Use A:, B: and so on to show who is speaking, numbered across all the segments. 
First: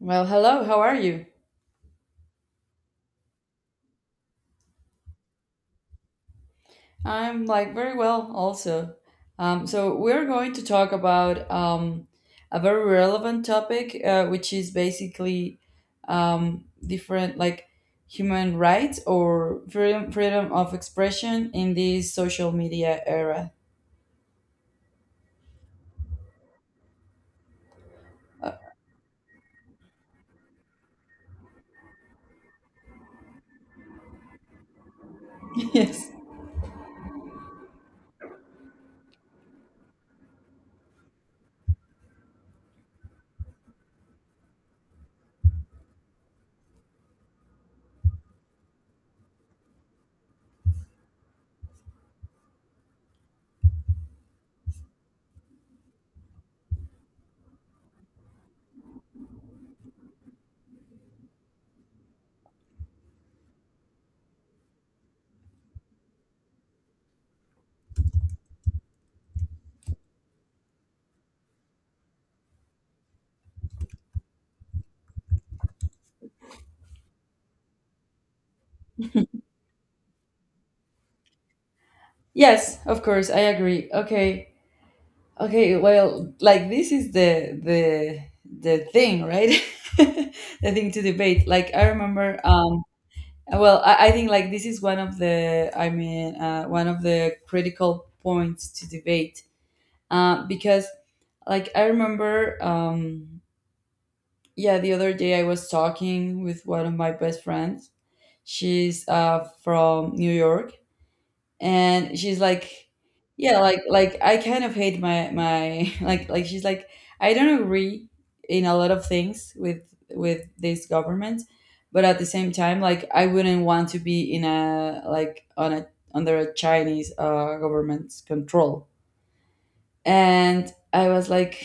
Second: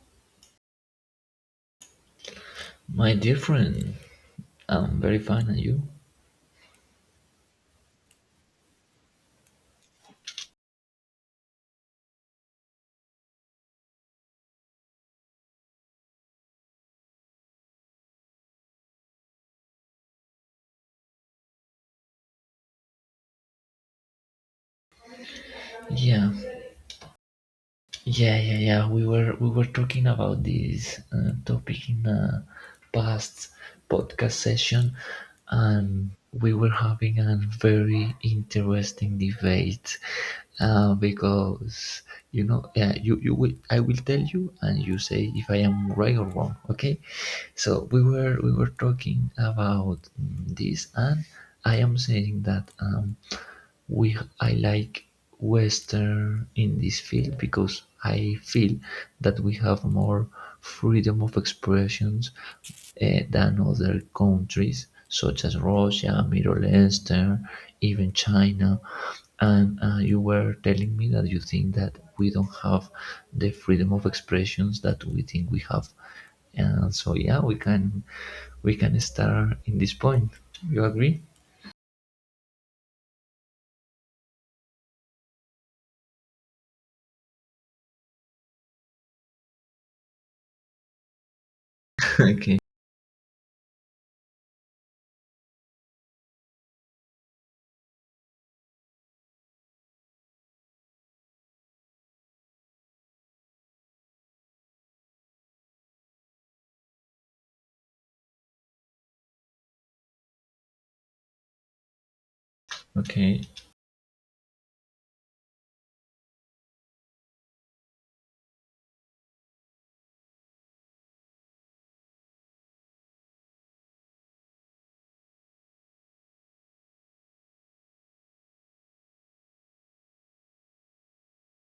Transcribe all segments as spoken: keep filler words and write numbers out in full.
A: Well, hello, how are you?
B: My dear friend, I'm very fine, and you?
A: I'm like very well also. Um, so we're going to talk about um, a very relevant topic, uh, which is basically um, different like human rights or freedom, freedom of expression in this social media era.
B: Yeah, yeah,
A: Uh,
B: yeah, yeah. We were we were talking about this uh, topic in a past podcast session, and
A: yes.
B: we were having a very interesting debate uh, because you know, yeah, you you will I will tell you, and you say if I am right or wrong. Okay, so we were we were talking about mm, this, and I am saying that. Um, we I like Western in this field because I feel that we have more freedom of expressions, eh, than other countries such as Russia, Middle Eastern, even China. And uh, you were telling me that you think that we don't have the freedom of expressions that we think we have. And so yeah, we can we can start in this point. You agree?
A: Yes, of course, I agree. Okay. Okay, well, like this is the the the thing, right? The thing to debate. Like I remember.
B: Okay.
A: Um Well, I, I think like this is one of the, I mean, uh, one of the critical points to debate uh, because, like, I remember, um, yeah, the other day I was talking with one of my best friends. She's uh, from New York, and she's like
B: Okay.
A: yeah like like I kind of hate my my like like she's like I don't agree in a lot of things with with this government, but at the same time like I wouldn't want to be in a like on a under a Chinese uh, government's control. And I was like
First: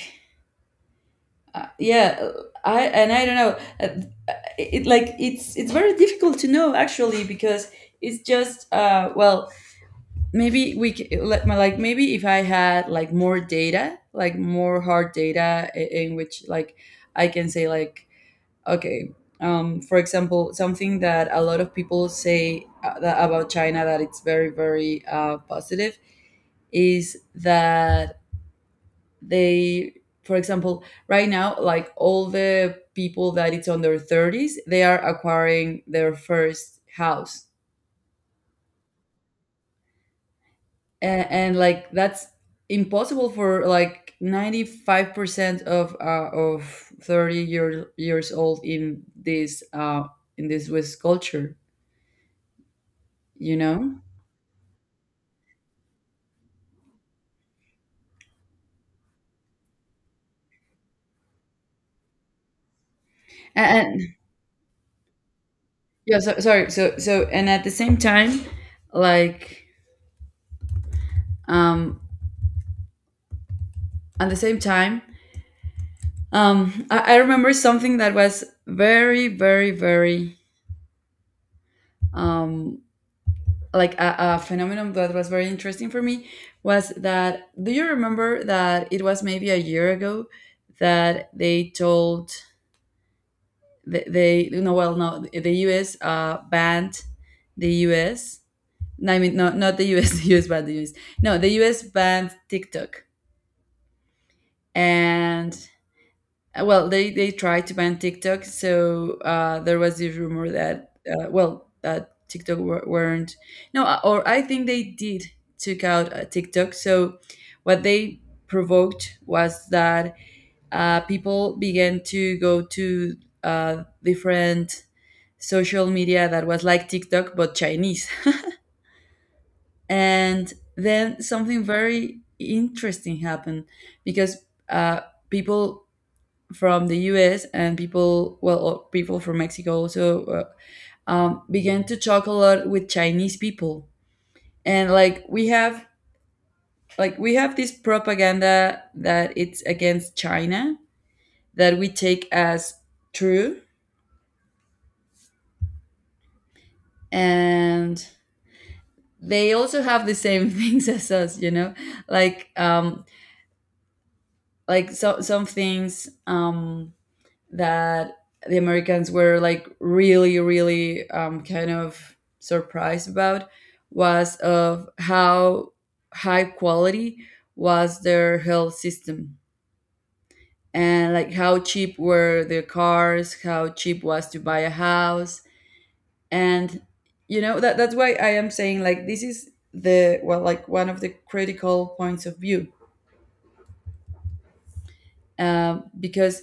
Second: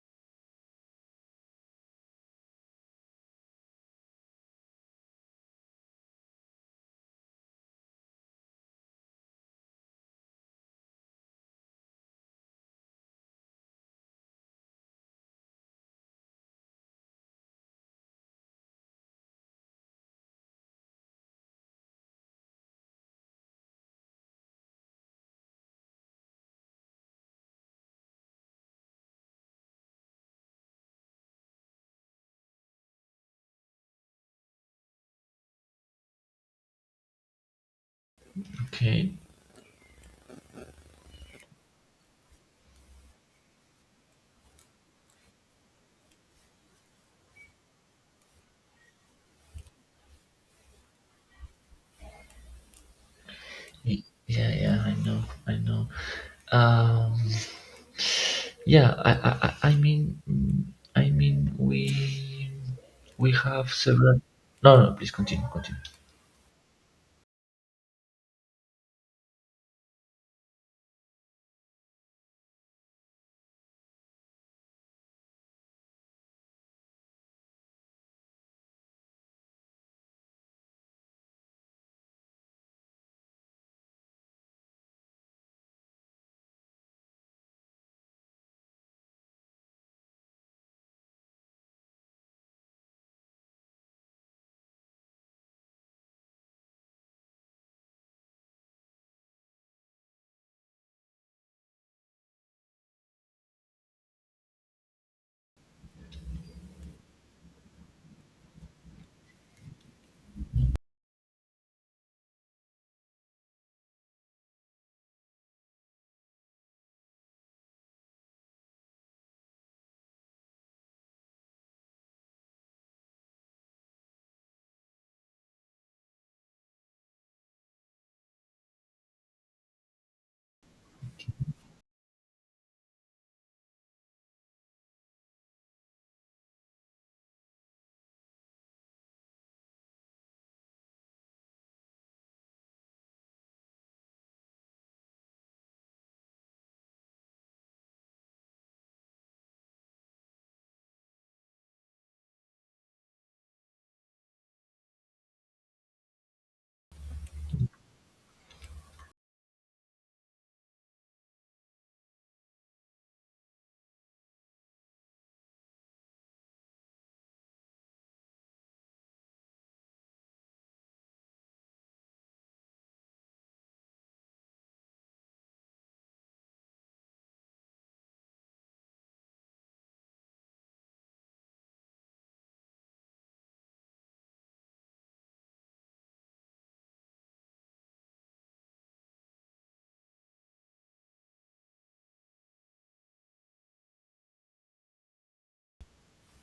A: uh, yeah, I and I don't know. uh, it like it's it's very difficult to know actually, because it's just uh well, maybe we c- let my like, maybe if I had like more data, like more hard data i- in which like I can say like okay. Um for example, something that a lot of people say uh, that about China, that it's very very uh, positive, is that they for example right now like all the people that it's on their thirties, they are acquiring their first house.
B: Okay.
A: And, and like that's impossible for like ninety-five percent of uh, of thirty year, years old in this uh in this west culture. you know
B: Y- Yeah, yeah, I know, I know. Um, yeah, I, I, I I mean, mm, I mean, we, we have
A: and, and
B: several. No, no, please continue, continue.
A: yeah, so, sorry, so so and at the same time like um at the same time um I, I remember something that was very very very um like a, a phenomenon that was very interesting for me, was that do you remember that it was maybe a year ago that they told, th- they, no, well, no, the U S uh banned the U S. No, I mean, no, not the US. The US banned the US. No, the U S banned TikTok. And Uh, well, they they tried to ban TikTok, so uh, there was this rumor that uh, well, that TikTok wer- weren't, no, uh, or I think they did took out uh, TikTok. So what they provoked was that uh, people began to go to uh, different social media that was like TikTok but Chinese. And then something very interesting happened, because uh, people from the U S and people, well, or people from Mexico also uh, um, began to talk a lot with Chinese people. And like we have, like we have this propaganda that it's against China that we take as true. And they also have the same things as us, you know, like um, like so, some things um, that the Americans were like really, really um, kind of surprised about, was of how high quality was their health system, and like how cheap were their cars, how cheap was to buy a house. And you know that that's why I am saying like this is the, well, like one of the critical points of view, um, because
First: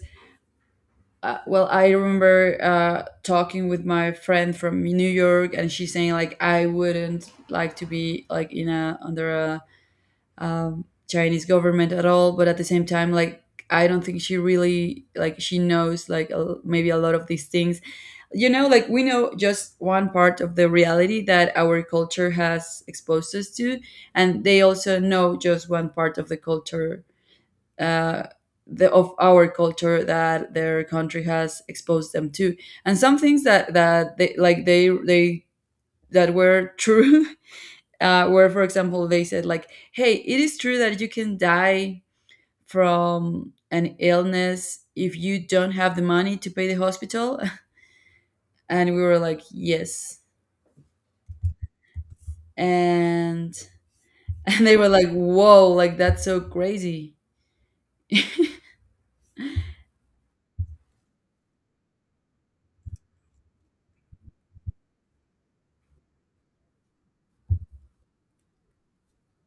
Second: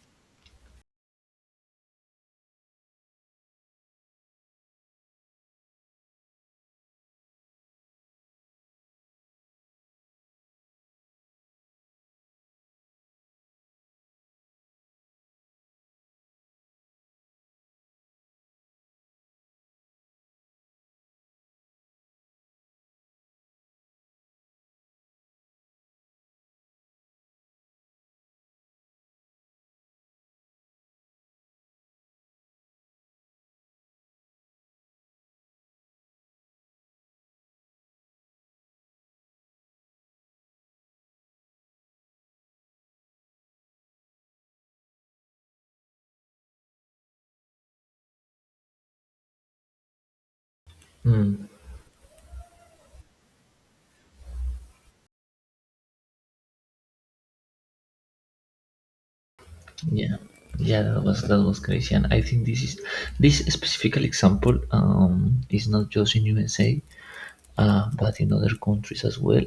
A: uh, well, I remember uh, talking with my friend from New York, and she's saying like I wouldn't like to be like in a under a um, Chinese government at all, but at the same time like I don't think she really, like, she knows like a, maybe a lot of these things you know Like we know just one part of the reality that our culture has exposed us to, and they also know just one part of the culture uh, the, of our culture that their country has exposed them to. And some things that that they like they they that were true, uh, were, for example, they said like, "Hey, it is true that you can die from an illness if you don't have the money to pay the hospital." And we were like, "Yes,"
B: Mm,
A: and and they were like, "Whoa, like that's so crazy."
B: yeah, yeah, that was that was crazy, and I think this is this specific example um is not just in U S A, uh, but in other countries as well.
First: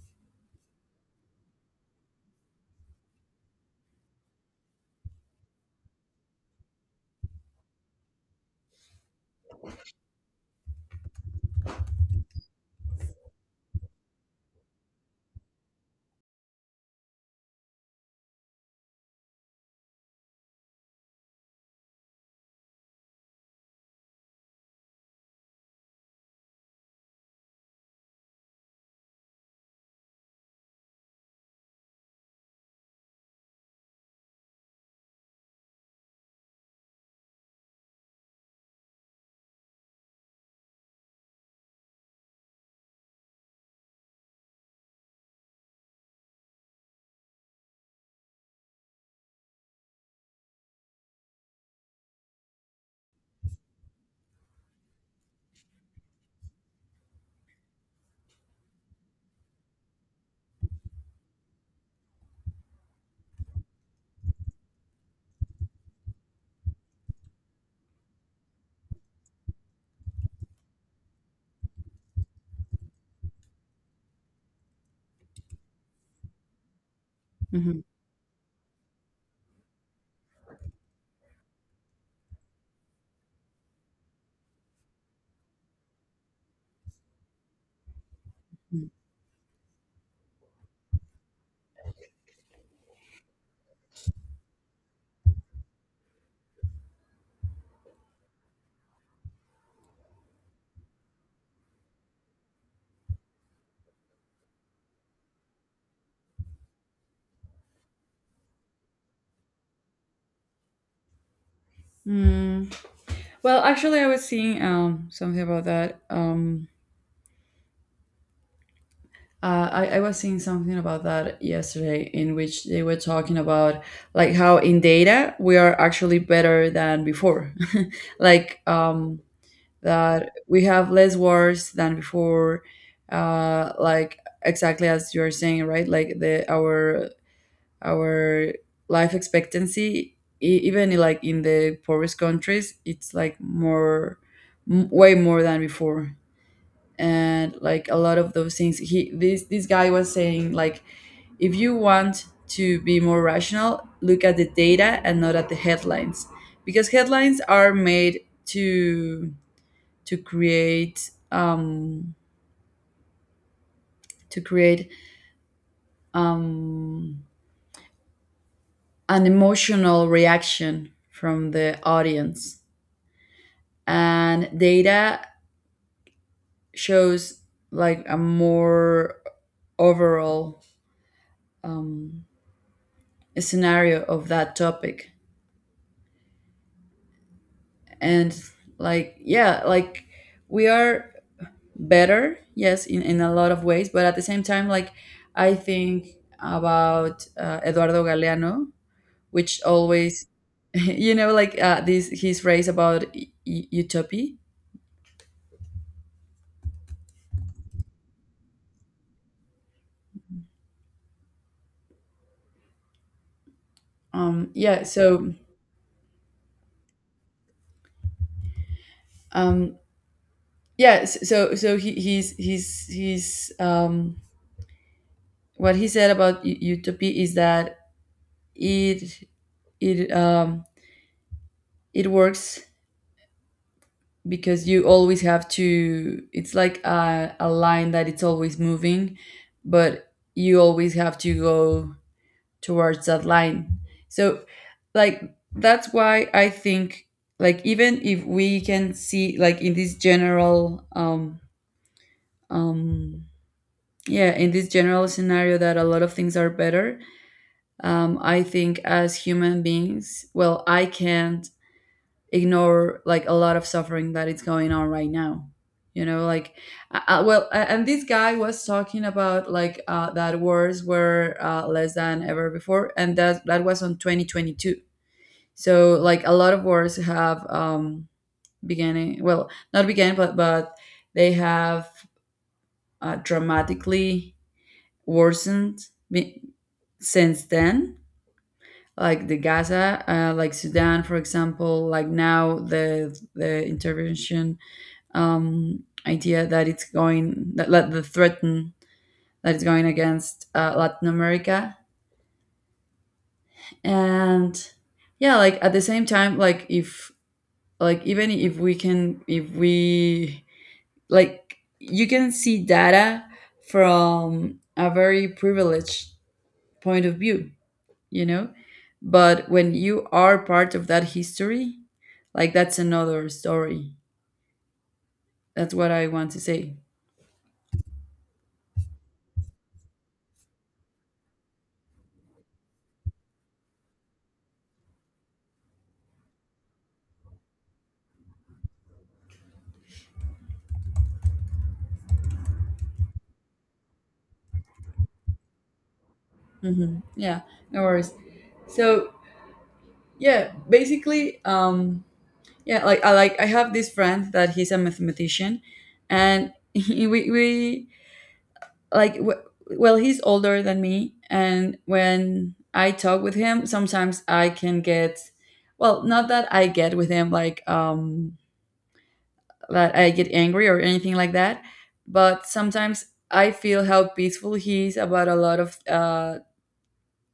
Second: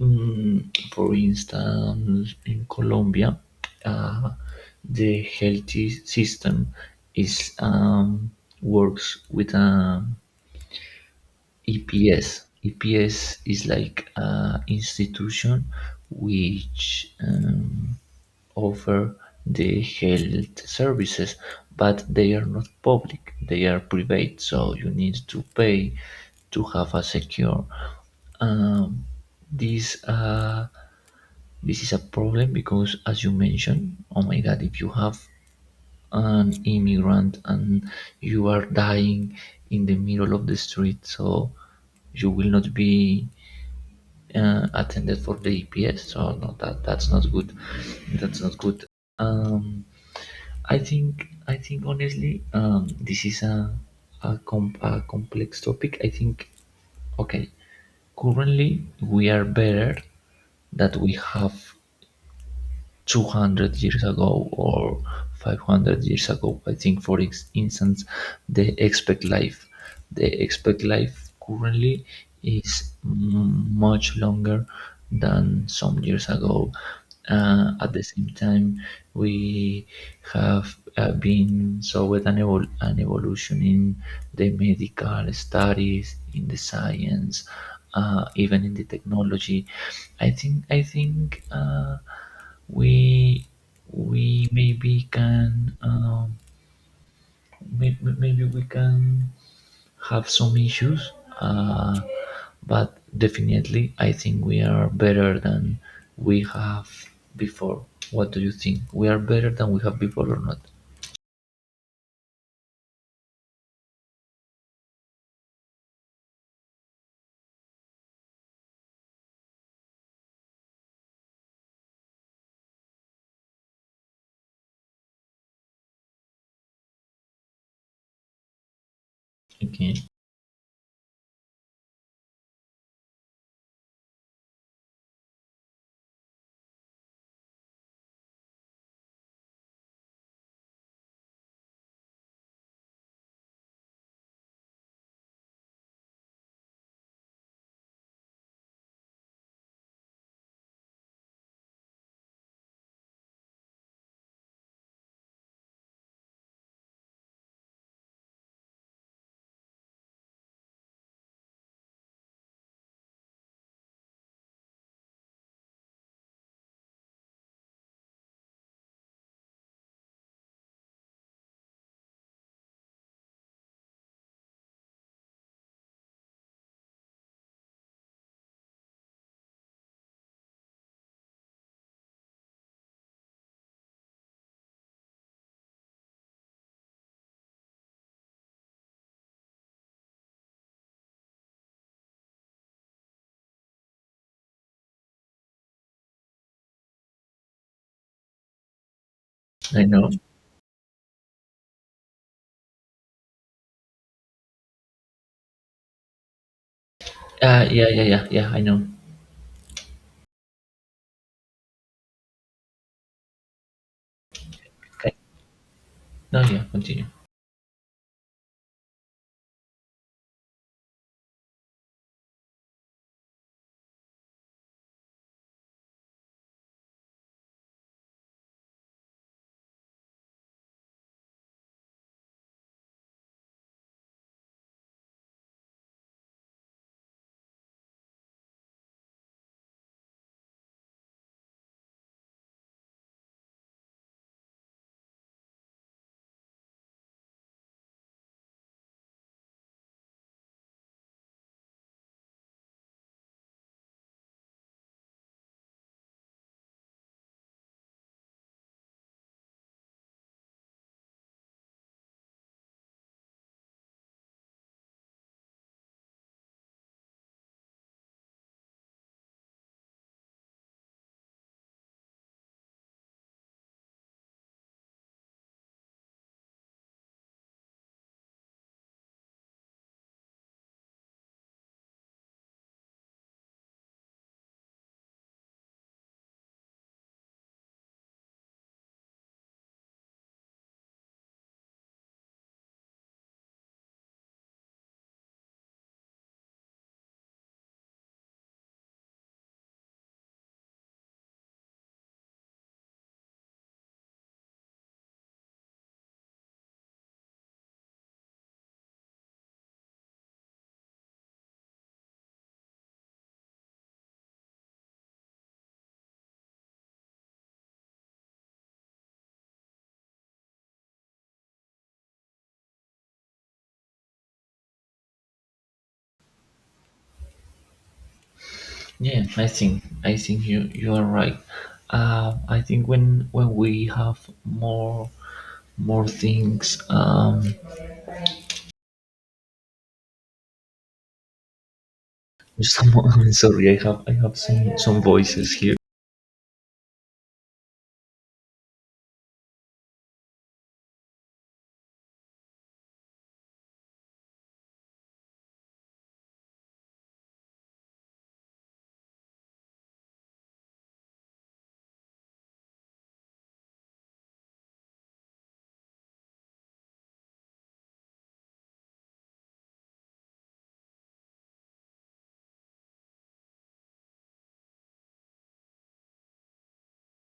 B: Mm, for instance, in Colombia, uh, the healthy system is um, works with an E P S. E P S is like an institution which um, offer the health services, but they are not public. They are private, so you need to pay to have a secure. Um, these uh, this is a problem because, as you mentioned, oh my God, if you have an immigrant and you are dying in the middle of the street, so you will not be uh, attended for the E P S. So no, that that's not good. That's not good. Um, I think I think honestly, um, this is a a, com- a complex topic. I think okay, currently we are better that we have two hundred years ago or five hundred years ago. I think, for instance, the expect life, the expect life currently is much longer than some years ago. Uh,
A: Mhm.
B: at the same time, we have uh, been saw an, evol- an evolution in the medical studies, in the science, uh, even in the technology. I think I think uh, we we maybe can um, may, maybe we can have some issues, uh, but definitely I think we are better than we have before. What do you think? We are better than we have before or not?
A: Mm. Well, actually, I was seeing um, something about that. Um, Uh, I, I was seeing something about that yesterday, in which they were talking about like how in data we are actually better than before. Like um,
B: Okay,
A: that we have less wars than before. Uh, like, exactly as you're saying, right? Like the our our life expectancy, e- even like in the poorest countries, it's like more, m- way more than before. And like a lot of those things he this this guy was saying like, if you want to be more rational, look at the data and not at the headlines, because headlines are made to to create um to create um an emotional reaction from the audience, and data shows like a more overall um, scenario of that topic. And like, yeah, like we are better, yes, in, in a lot of ways, but at the same time like I think about uh, Eduardo Galeano, which
B: I know.
A: always you know like, uh, this his phrase about y- y- utopia.
B: Uh, yeah, yeah yeah yeah I know.
A: Um yeah,
B: Okay.
A: so
B: No, yeah, continue.
A: um yeah, s- so so he he's he's he's um what he said about u- utopia is that it it um it works, because you always have to, it's like a, a line that it's always moving, but you always have to go towards that line. So like that's why I think like, even if we can see like in this general um um yeah in this general scenario that a lot of things are better, um I think as human beings, well, I can't ignore like a lot of suffering that is going on right now you know Like, uh, uh, well, a- and this guy was talking about like uh, that wars were uh, less than ever before, and that that was on twenty twenty-two. So like a lot of wars have um beginning, well, not began, but but they have uh, dramatically worsened be- since then. Like the Gaza, uh, like Sudan for example, like now the the intervention um, idea that it's going, that, that the threaten that it's going against uh, Latin America. And yeah, like at the same time like, if like, even if we can, if we like, you can see data from a very privileged point of view you know but when you are part of that history, like that's another story. That's what I want to say.
B: Yeah, I think I think you you are right. Uh, I think when when we have more more things. Um, someone, sorry, I have I have some some voices here.
A: Hmm, yeah. No worries. So yeah, basically um yeah like i like i have this friend that he's a mathematician. And he, we we like w- well, he's older than me, and when I talk with him sometimes I can get, well, not that I get with him like, um that I get angry or anything like that, but sometimes I feel how peaceful he is about a lot of uh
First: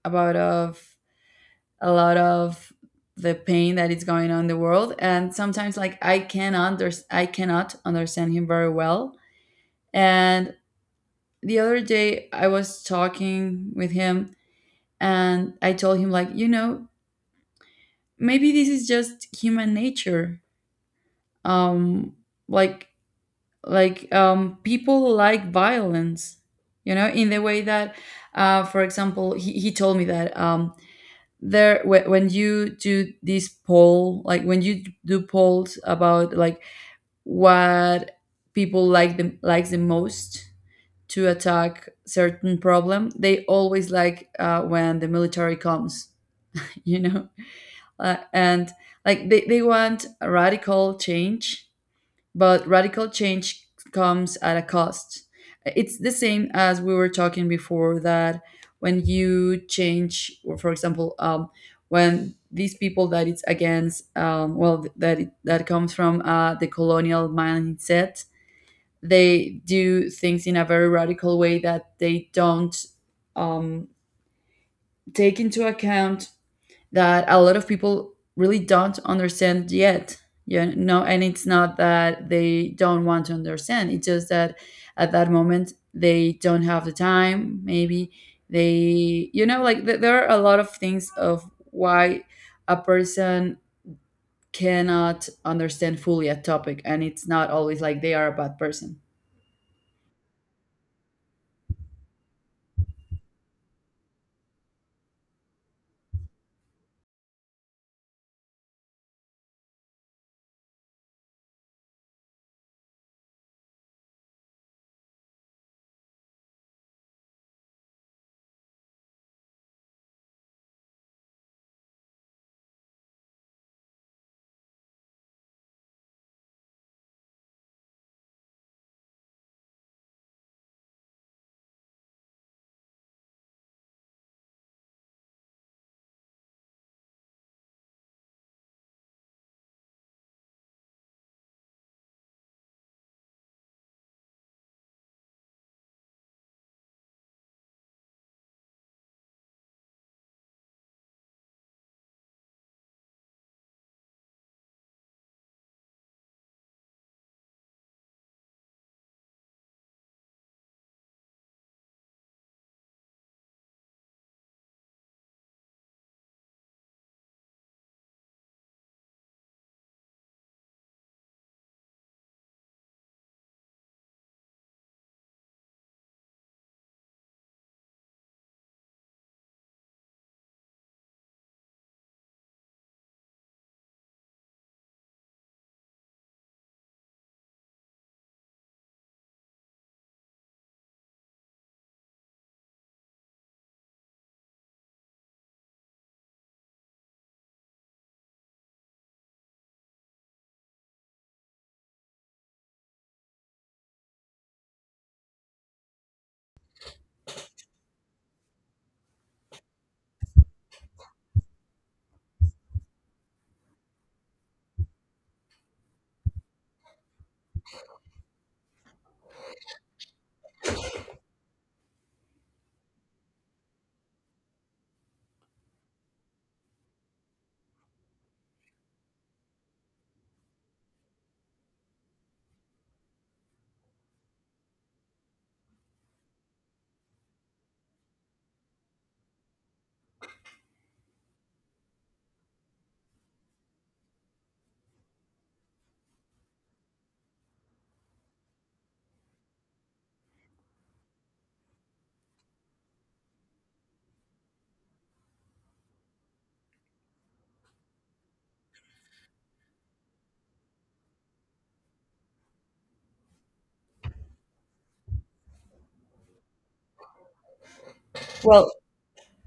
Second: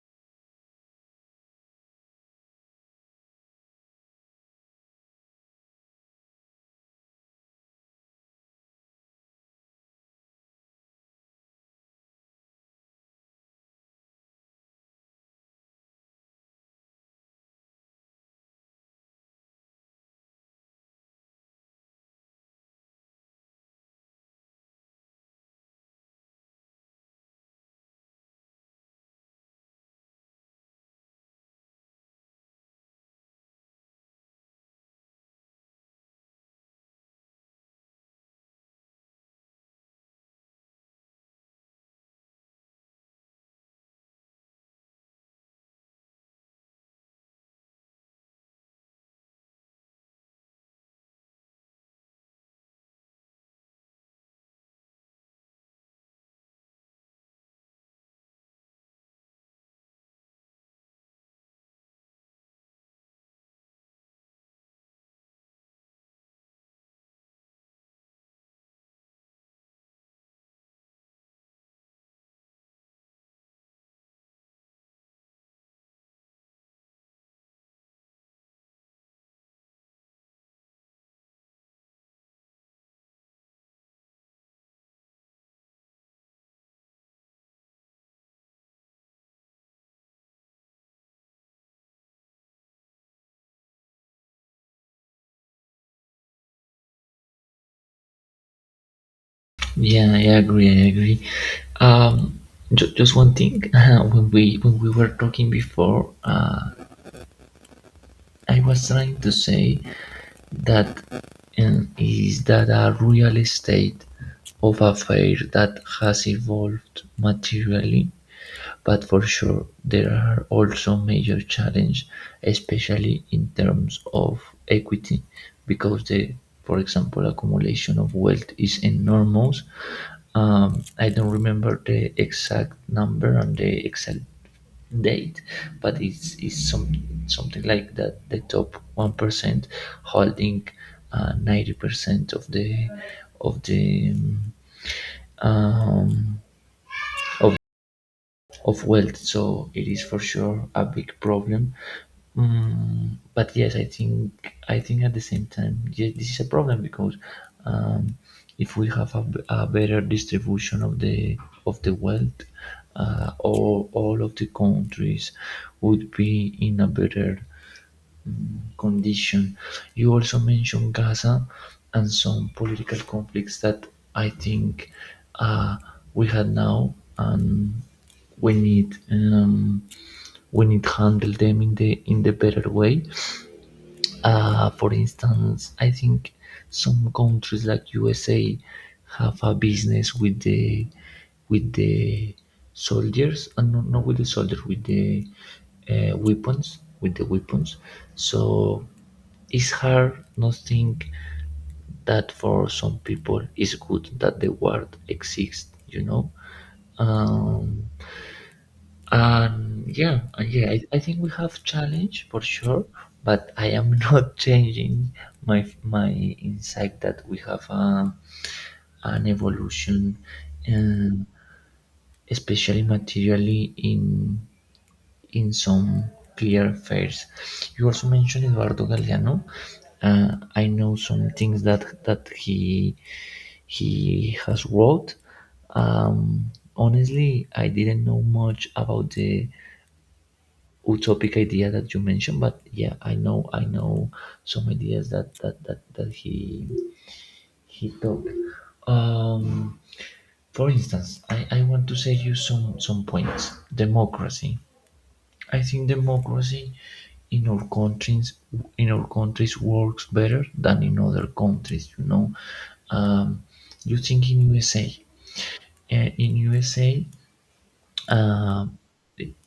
A: about of a lot of the pain that is going on in the world. And sometimes like i can under i cannot understand him very well. And the other day I was talking with him, and I told him like, you know maybe this is just human nature. um like like um people like violence, you know in the way that uh for example he, he told me that um there whe- when you do this poll, like when you do polls about like what people like the likes the most to attack certain problem, they always like, uh, when the military comes. you know uh, and like they, they want a radical change, but radical change comes at a cost. It's the same as we were talking before, that when you change, or for example, um, when these people that it's against, um, well, that it, that comes from uh, the colonial mindset, they do things in a very radical way that they don't um, take into account that a lot of people really don't understand yet you know And it's not that they don't want to understand, it's just that at that moment they don't have the time, maybe, they you know like th- there are a lot of things of why a person cannot understand fully a topic, and it's not always like they are a bad person.
B: Yeah, I agree. I agree. Um, ju- just one thing. Uh, when we when we were talking before, uh, I was trying to say that um, is that a real estate of affair that has evolved materially. But for sure there are also major challenges, especially in terms of equity, because the, for example, accumulation of wealth is enormous. Um, I don't remember the exact number and the exact date, but it's, it's some, something like that. The top one percent holding uh, ninety percent of the of the um, um, of of wealth. So it is for sure a big problem. Mm, but yes, i think i think at the same time, yes, this is a problem because, um, if we have a, b- a better distribution of the of the wealth, uh, all, all of the countries would be in a better condition. You also mentioned Gaza and some political conflicts that I think uh, we had now, and we need, um, we need handle them in the in the better way. Uh, for instance, I think some countries like U S A have a business with the with the soldiers, and uh, no, not with the soldiers, with the uh, weapons, with the weapons. So it's hard not think that for some people it's good that the war exists. You know. Um, um, yeah, uh, yeah, I, I think we have challenge for sure, but I am not changing my my insight that we have um an evolution, um, especially materially in in some clear affairs. You also mentioned Eduardo Galeano. Uh, I know some things that that he he has wrote. Um, honestly, I didn't know much about the utopic idea that you mentioned, but yeah, I know, I know some ideas that that that, that he he took. Um, for instance, I, I want to say you some some points. Democracy, I think democracy in our countries in our countries works better than in other countries, you know. Um, you think in USA, uh, in usa um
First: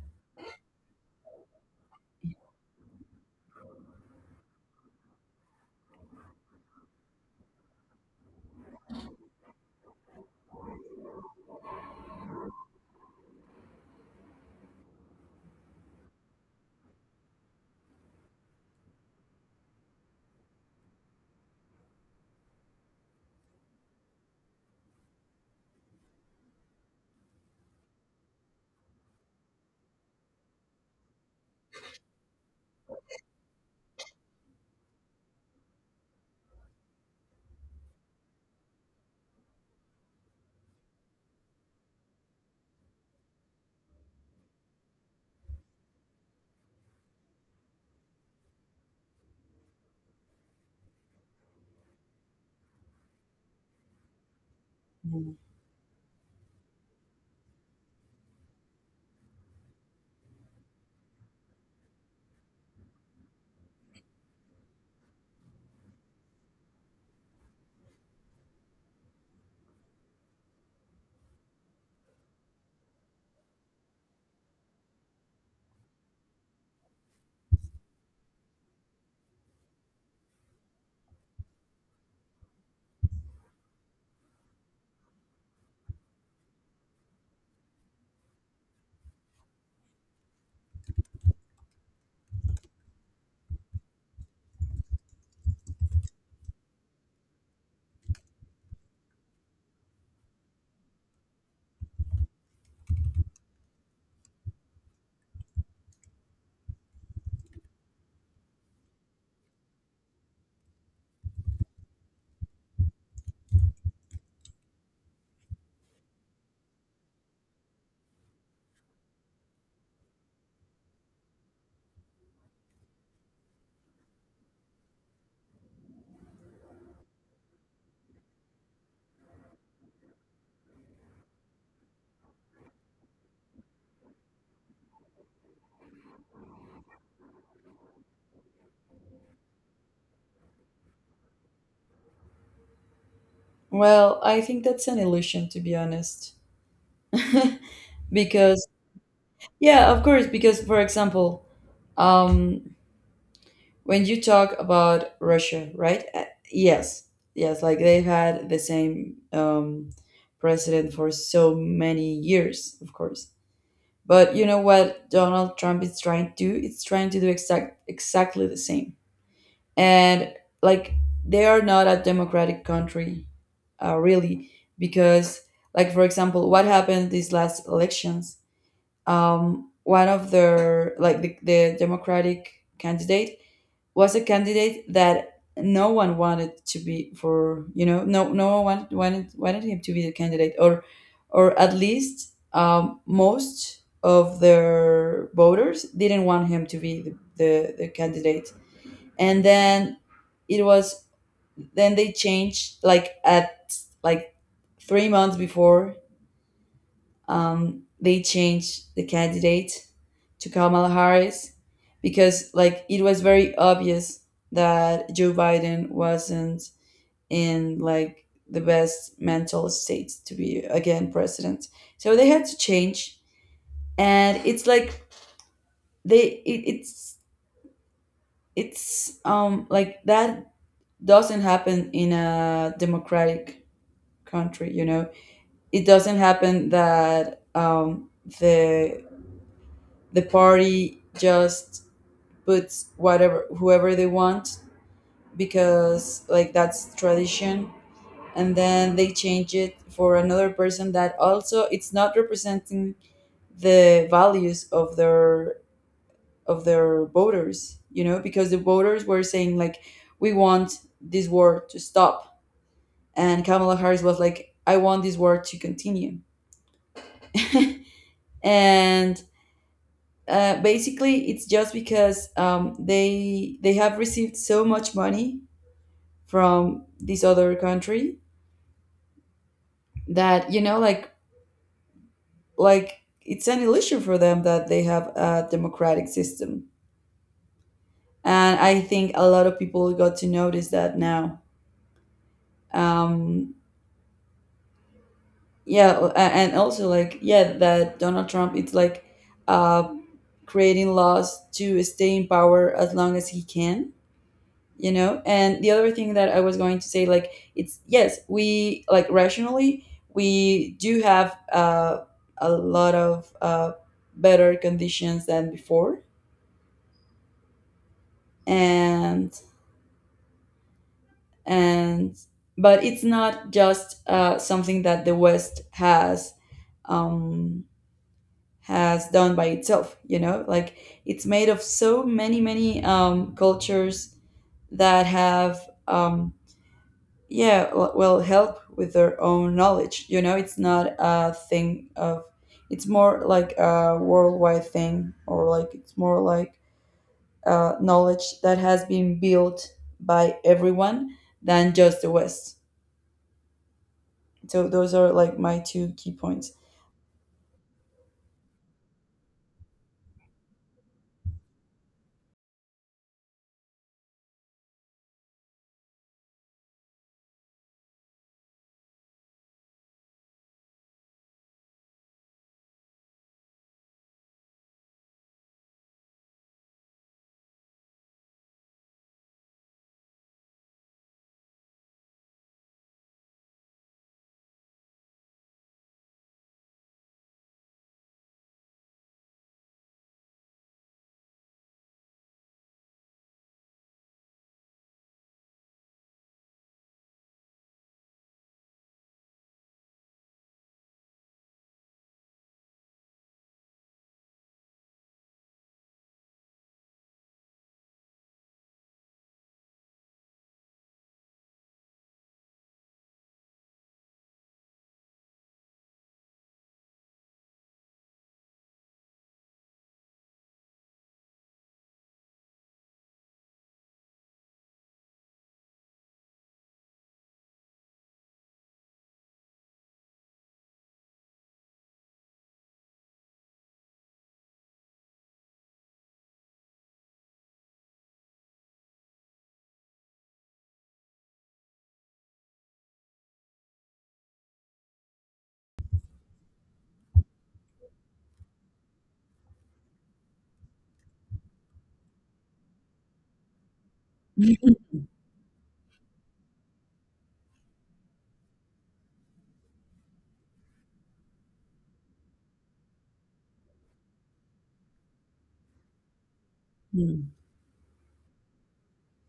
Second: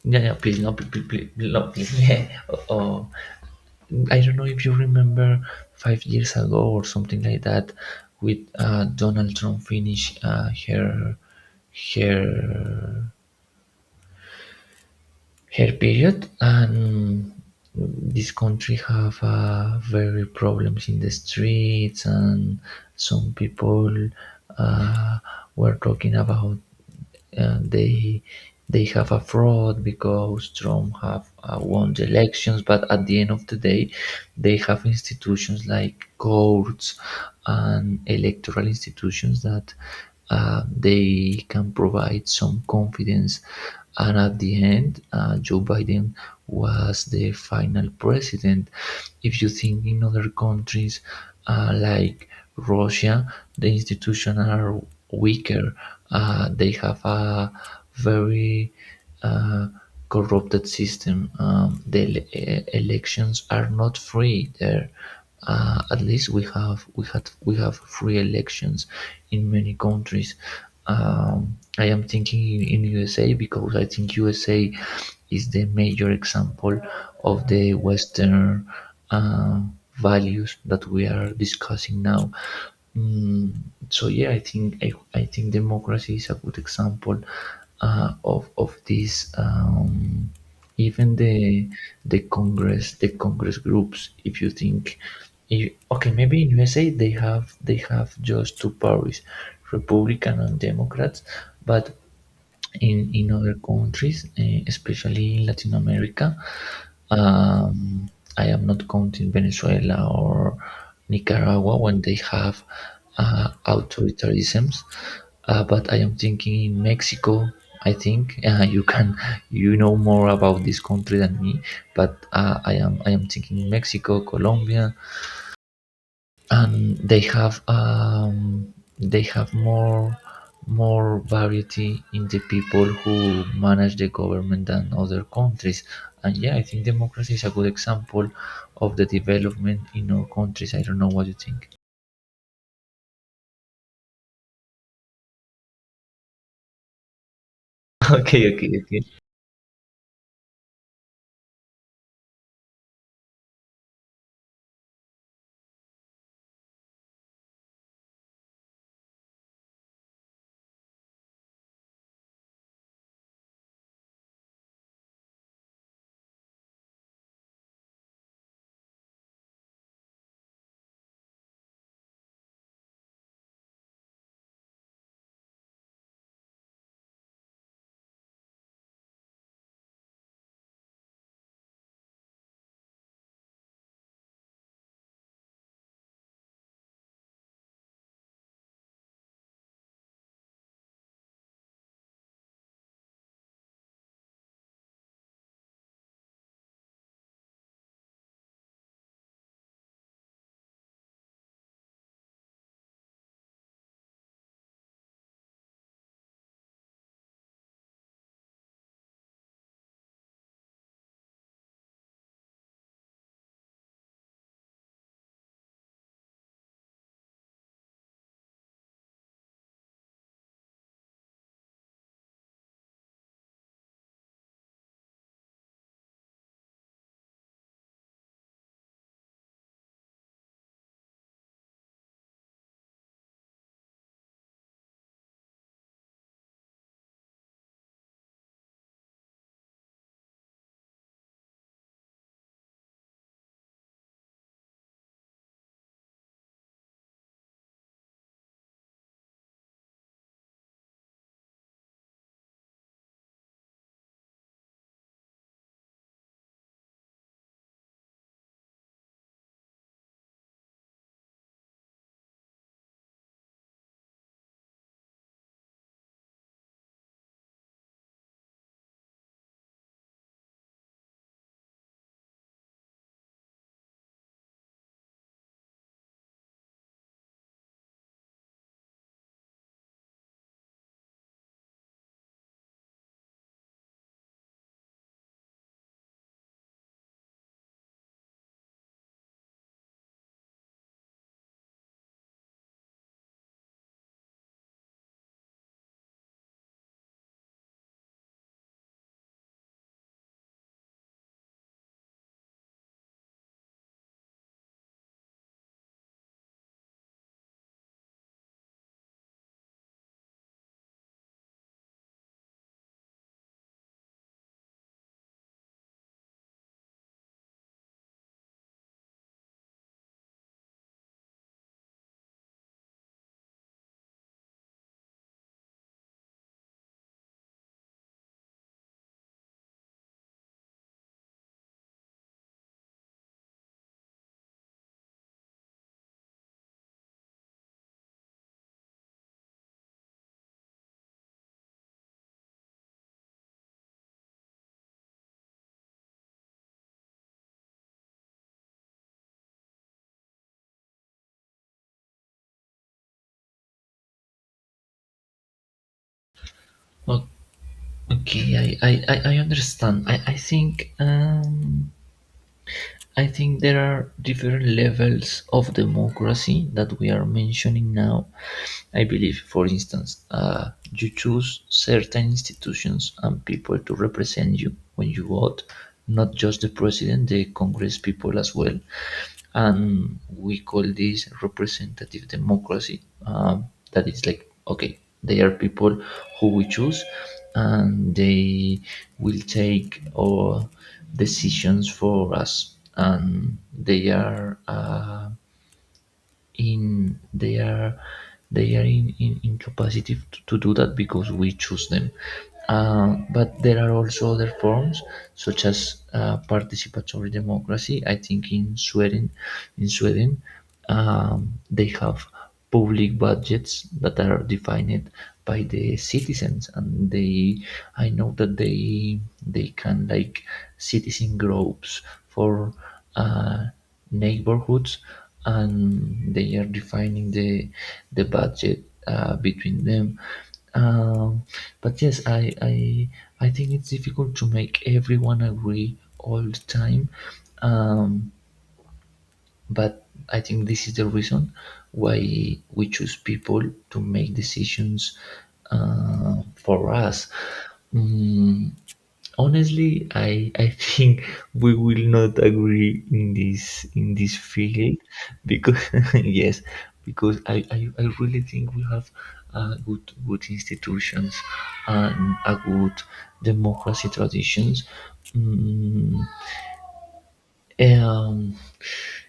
B: yeah, yeah, please, no, please, please, please, no, please. Yeah. Oh, oh. I don't know if you remember five years ago or something like that, with uh, Donald Trump finish uh, her her her period, and this country have uh, very problems in the streets, and some people uh, were talking about uh, they they have a fraud because Trump have uh, won the elections, but at the end of the day, they have institutions like courts and electoral institutions that uh, they can provide some confidence. And at the end, uh, Joe Biden was the final president. If you think in other countries uh, like Russia, the institutions are
A: Mm.
B: weaker. Uh, they have a very uh, corrupted system. Um, the ele- e-, elections are not free there. Uh, at least we have we had we have free elections in many countries. Um, I am thinking in, in U S A because I think U S A is the major example of the Western uh, values that we are discussing now. Mm, so yeah, I think I, I think democracy is a good example uh, of of this. Um, even the the congress the Congress groups, if you think, if, okay, maybe in USA they have they have just two parties, Republican and Democrats, but in in other countries, eh, especially in Latin America. Um, I am not counting Venezuela or Nicaragua when they have uh, authoritarianisms, uh, but I am thinking in Mexico. I think, uh, you can you know more about this country than me, but uh, I am I am thinking Mexico, Colombia, and they have, um, they have more more variety in the people who manage the government than other countries. And yeah, I think democracy is a good example of the development in our countries. I don't know what you think.
A: Well, I think that's an illusion, to be honest.
B: Okay,
A: Because,
B: okay, okay.
A: yeah, of course, because for example, um when you talk about Russia, right? Uh, Yes, yes, like they've had the same um, president for so many years, of course. But you know what Donald Trump is trying to do? It's trying to do exact exactly the same. And like they are not a democratic country, uh, really, because like for example, what happened these last elections? Um, one of their like the, the Democratic candidate was a candidate that no one wanted to be for you know no no one wanted wanted, wanted him to be the candidate or or at least um, most of their voters didn't want him to be the, the, the candidate, and then it was then they changed like at like three months before. Um, they changed the candidate to Kamala Harris because like it was very obvious that Joe Biden wasn't in like the best mental state to be again president. So they had to change, and it's like they it, it's it's um like that doesn't happen in a democratic country, you know. It doesn't happen that um the the party just put whatever whoever they want because like that's tradition, and then they change it for another person that also it's not representing the values of their of their voters, you know, because the voters were saying like we want this war to stop, and Kamala Harris was like I want this war to continue. And uh, basically it's just because um, they they have received so much money from this other country that, you know, like like it's an illusion for them that they have a democratic system, and I think a lot of people got to notice that now. um yeah, a- and also like yeah that Donald Trump it's like uh creating laws to stay in power as long as he can, you know. And the other thing that I was going to say like it's yes we like rationally we do have uh, a lot of uh, better conditions than before, and and but it's not just uh, something that the West has um, has done by itself, you know, like it's made of so many many um, cultures that have um, yeah w- well help with their own knowledge, you know. It's not a thing of it's more like a worldwide thing, or like it's more like uh, knowledge that has been built by everyone than just the West. So those are like my two key points.
B: O- Okay, I, I, I I understand. I, I think. Um, I think there are different levels of democracy that we are mentioning now. I believe, for instance, uh, you choose certain institutions and people to represent you when you vote, not just the president, the Congress people as well, and we call this representative democracy. Um, that is like okay, they are people who we choose, and they will take all decisions for us, and they are uh, in they are they are in, in incapacity to, to do that because we choose them. Um, but there are also other forms, such as uh, participatory democracy. I think in Sweden, in sweden um, they have public budgets that are defined by the citizens, and they, I know that they they can, like, citizen groups for uh, neighborhoods, and they are defining the the budget uh, between them. um, but yes, I, I I think it's difficult to make everyone agree all the time, um, but I think this is the reason why we choose people to make decisions uh, for us. Mm, honestly, I I think we will not agree in this in this field, because yes, because I, I, I really think we have uh, good good institutions and a good democracy traditions. Mm,
A: Mm.
B: um,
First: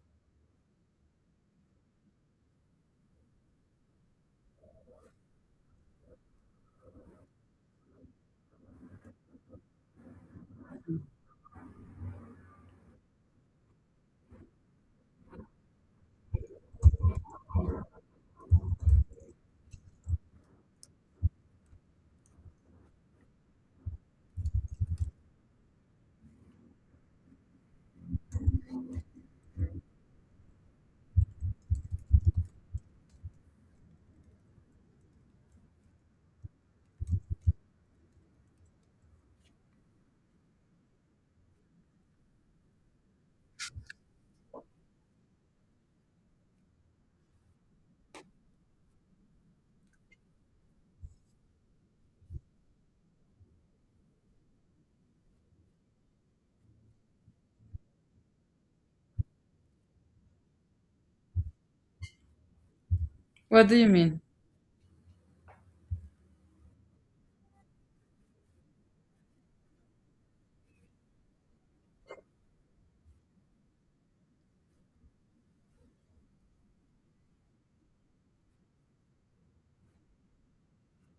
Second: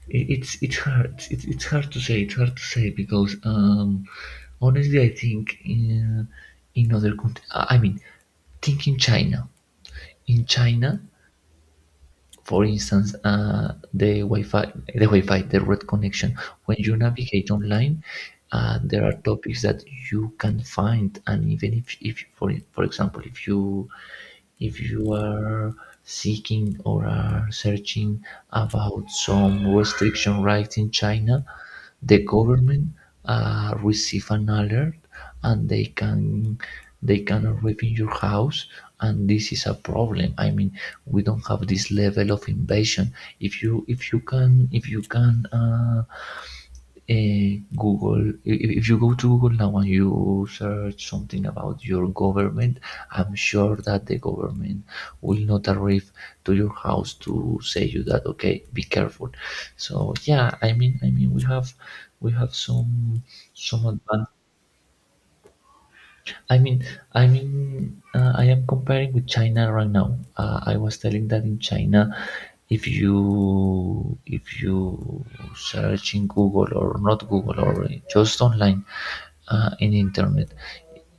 B: it- It's it's hard. It's, it's hard to say. It's hard to say because um, honestly, I think in in other countries. I mean, think in China. In China, for instance, uh, the Wi-Fi, the Wi-Fi, the red connection. When you navigate online, uh, there are topics that you can find, and even if, if for for example, if you if you are seeking or are searching about some restriction rights in China, the government uh, receive an alert, and they can they can live in your house, and this is a problem. I mean, we don't have this level of invasion. If you if you can if you can, uh, eh, Google, if, if you go to Google now and you search something about your government, I'm sure that the government will not arrive to your house to say you that okay, be careful. So yeah, i mean i mean we have we have some
A: What do
B: some
A: you mean?
B: advantage. I mean, I mean, uh, I am comparing with China right now. Uh, I was telling that in China, if you if you search in Google or not Google or just online, uh, in internet,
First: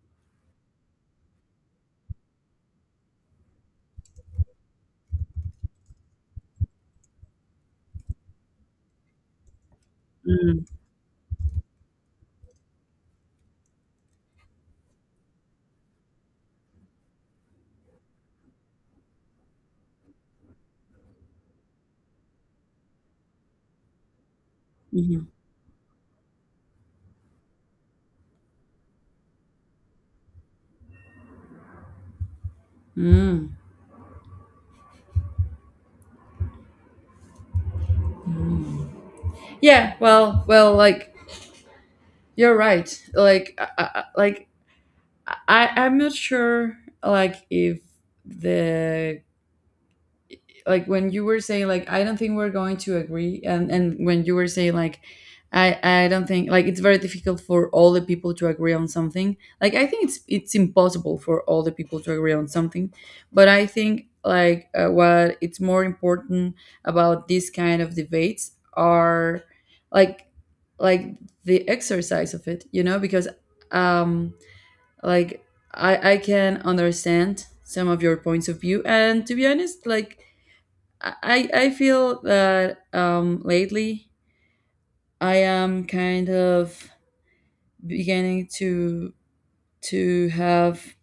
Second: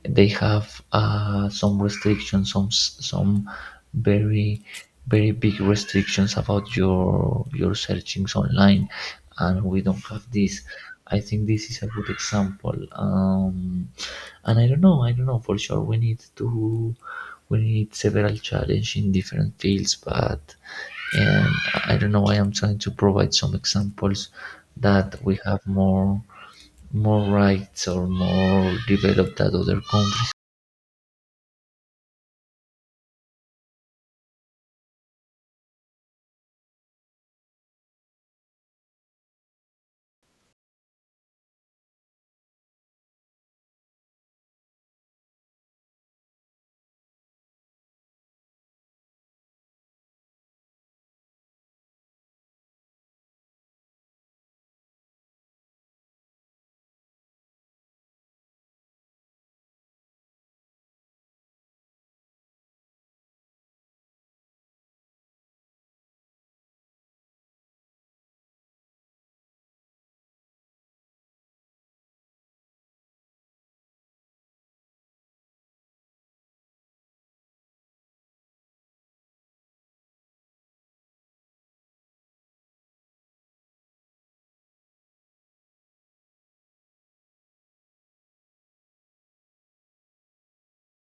B: they have uh, some restrictions, some s- some very very big restrictions about your your searchings online, and we don't have this.
A: Mm,
B: I think this is a good example. Um, and I don't know, I don't know for sure. We need to, we need several challenge in different fields, but and I don't know. I am trying to provide some examples that
A: mhm.
B: we have more more rights or more developed than other countries.
A: Mm. Yeah, well, well, like you're right. Like, I, I, I- like I, I'm not sure, like if the like when you were saying like I don't think we're going to agree, and and when you were saying like i i don't think like it's very difficult for all the people to agree on something, like I think it's it's impossible for all the people to agree on something, but I think like uh, what it's more important about this kind of debates are like like the exercise of it, you know, because um like i i can understand some of your points of view, and to be honest, like I, I feel that um, lately I am kind of beginning to to have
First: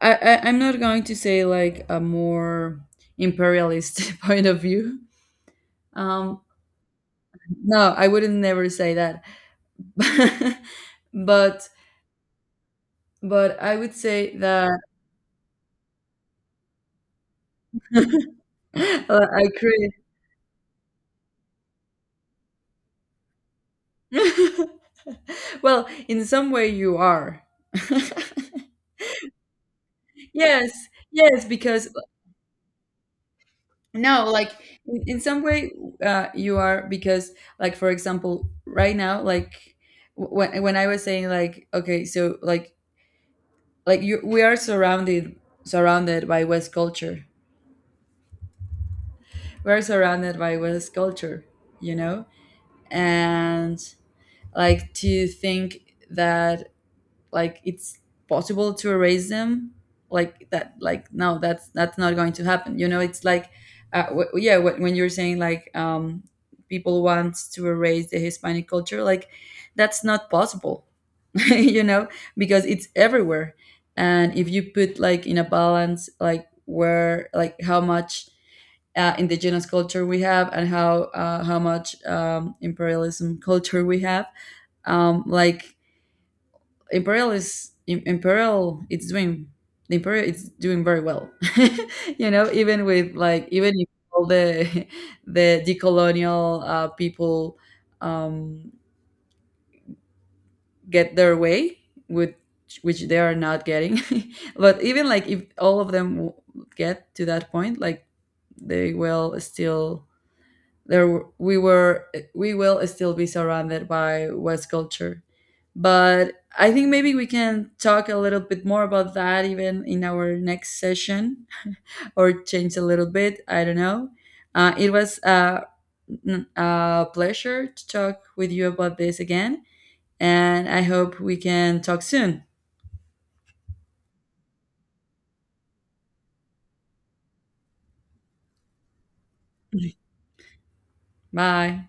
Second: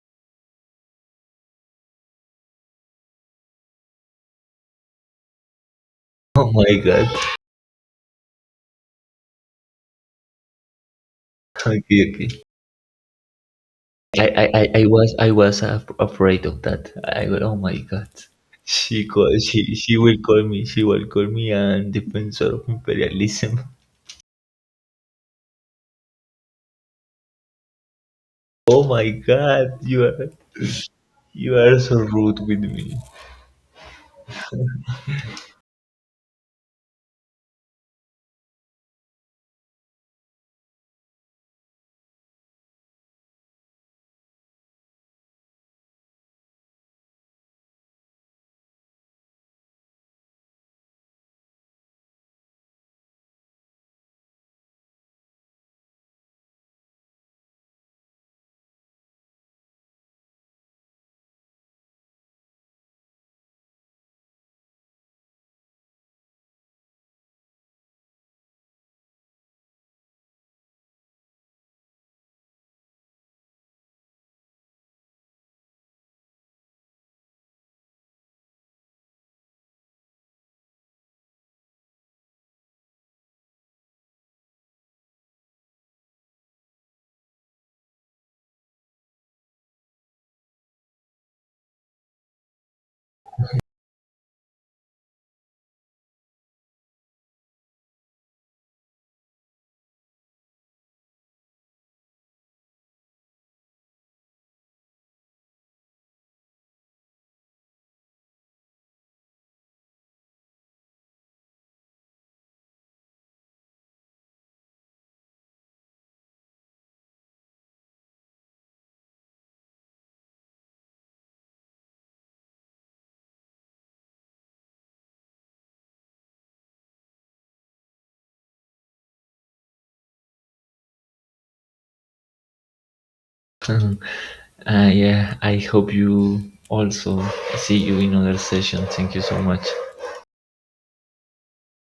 A: I, I I'm not going to say like a more imperialist point of view. Um,
B: Oh my God.
A: no, I wouldn't never say that, but
B: Okay, okay.
A: but I would
B: I
A: say
B: I,
A: that
B: I, I was I was af- afraid of that. I go, oh my God. She call,
A: I
B: she
A: create.
B: she will call me. She will call me an defensor of imperialism.
A: Well, in some way you are.
B: Oh my God, you are.
A: Yes, yes,
B: You are
A: because
B: so rude with me.
A: no, like in, in some way uh, you are, because like for example right now like w- when when I was saying like okay so like like you we are surrounded surrounded by West culture. We are surrounded by West culture, you know? And like to think that like it's possible to erase them like that, like no, that's that's not going to happen, you know. It's like uh, w- yeah when when you're saying like um people want to erase the Hispanic culture, like that's not possible. You know, because it's everywhere. And if you put like in a balance like where like how much uh, indigenous culture we have and how uh, how much um, imperialism culture we have, um, like Imperial is Im- Imperial. It's doing the Imperial. It's doing very well. You know, even with like even if all the the decolonial uh, people um, get their way with which they are not getting, but even like if all of them w- get to that point, like they will still there w- we were we will still be surrounded by West culture. But I think maybe we can talk a little bit more about that even in our next session, or change a little bit, I don't know. Uh, it was uh, n- a pleasure to talk with you about this again, and I hope we can talk soon.
B: Uh, yeah, I hope you also see you in another session. Thank you so much.
A: Bye.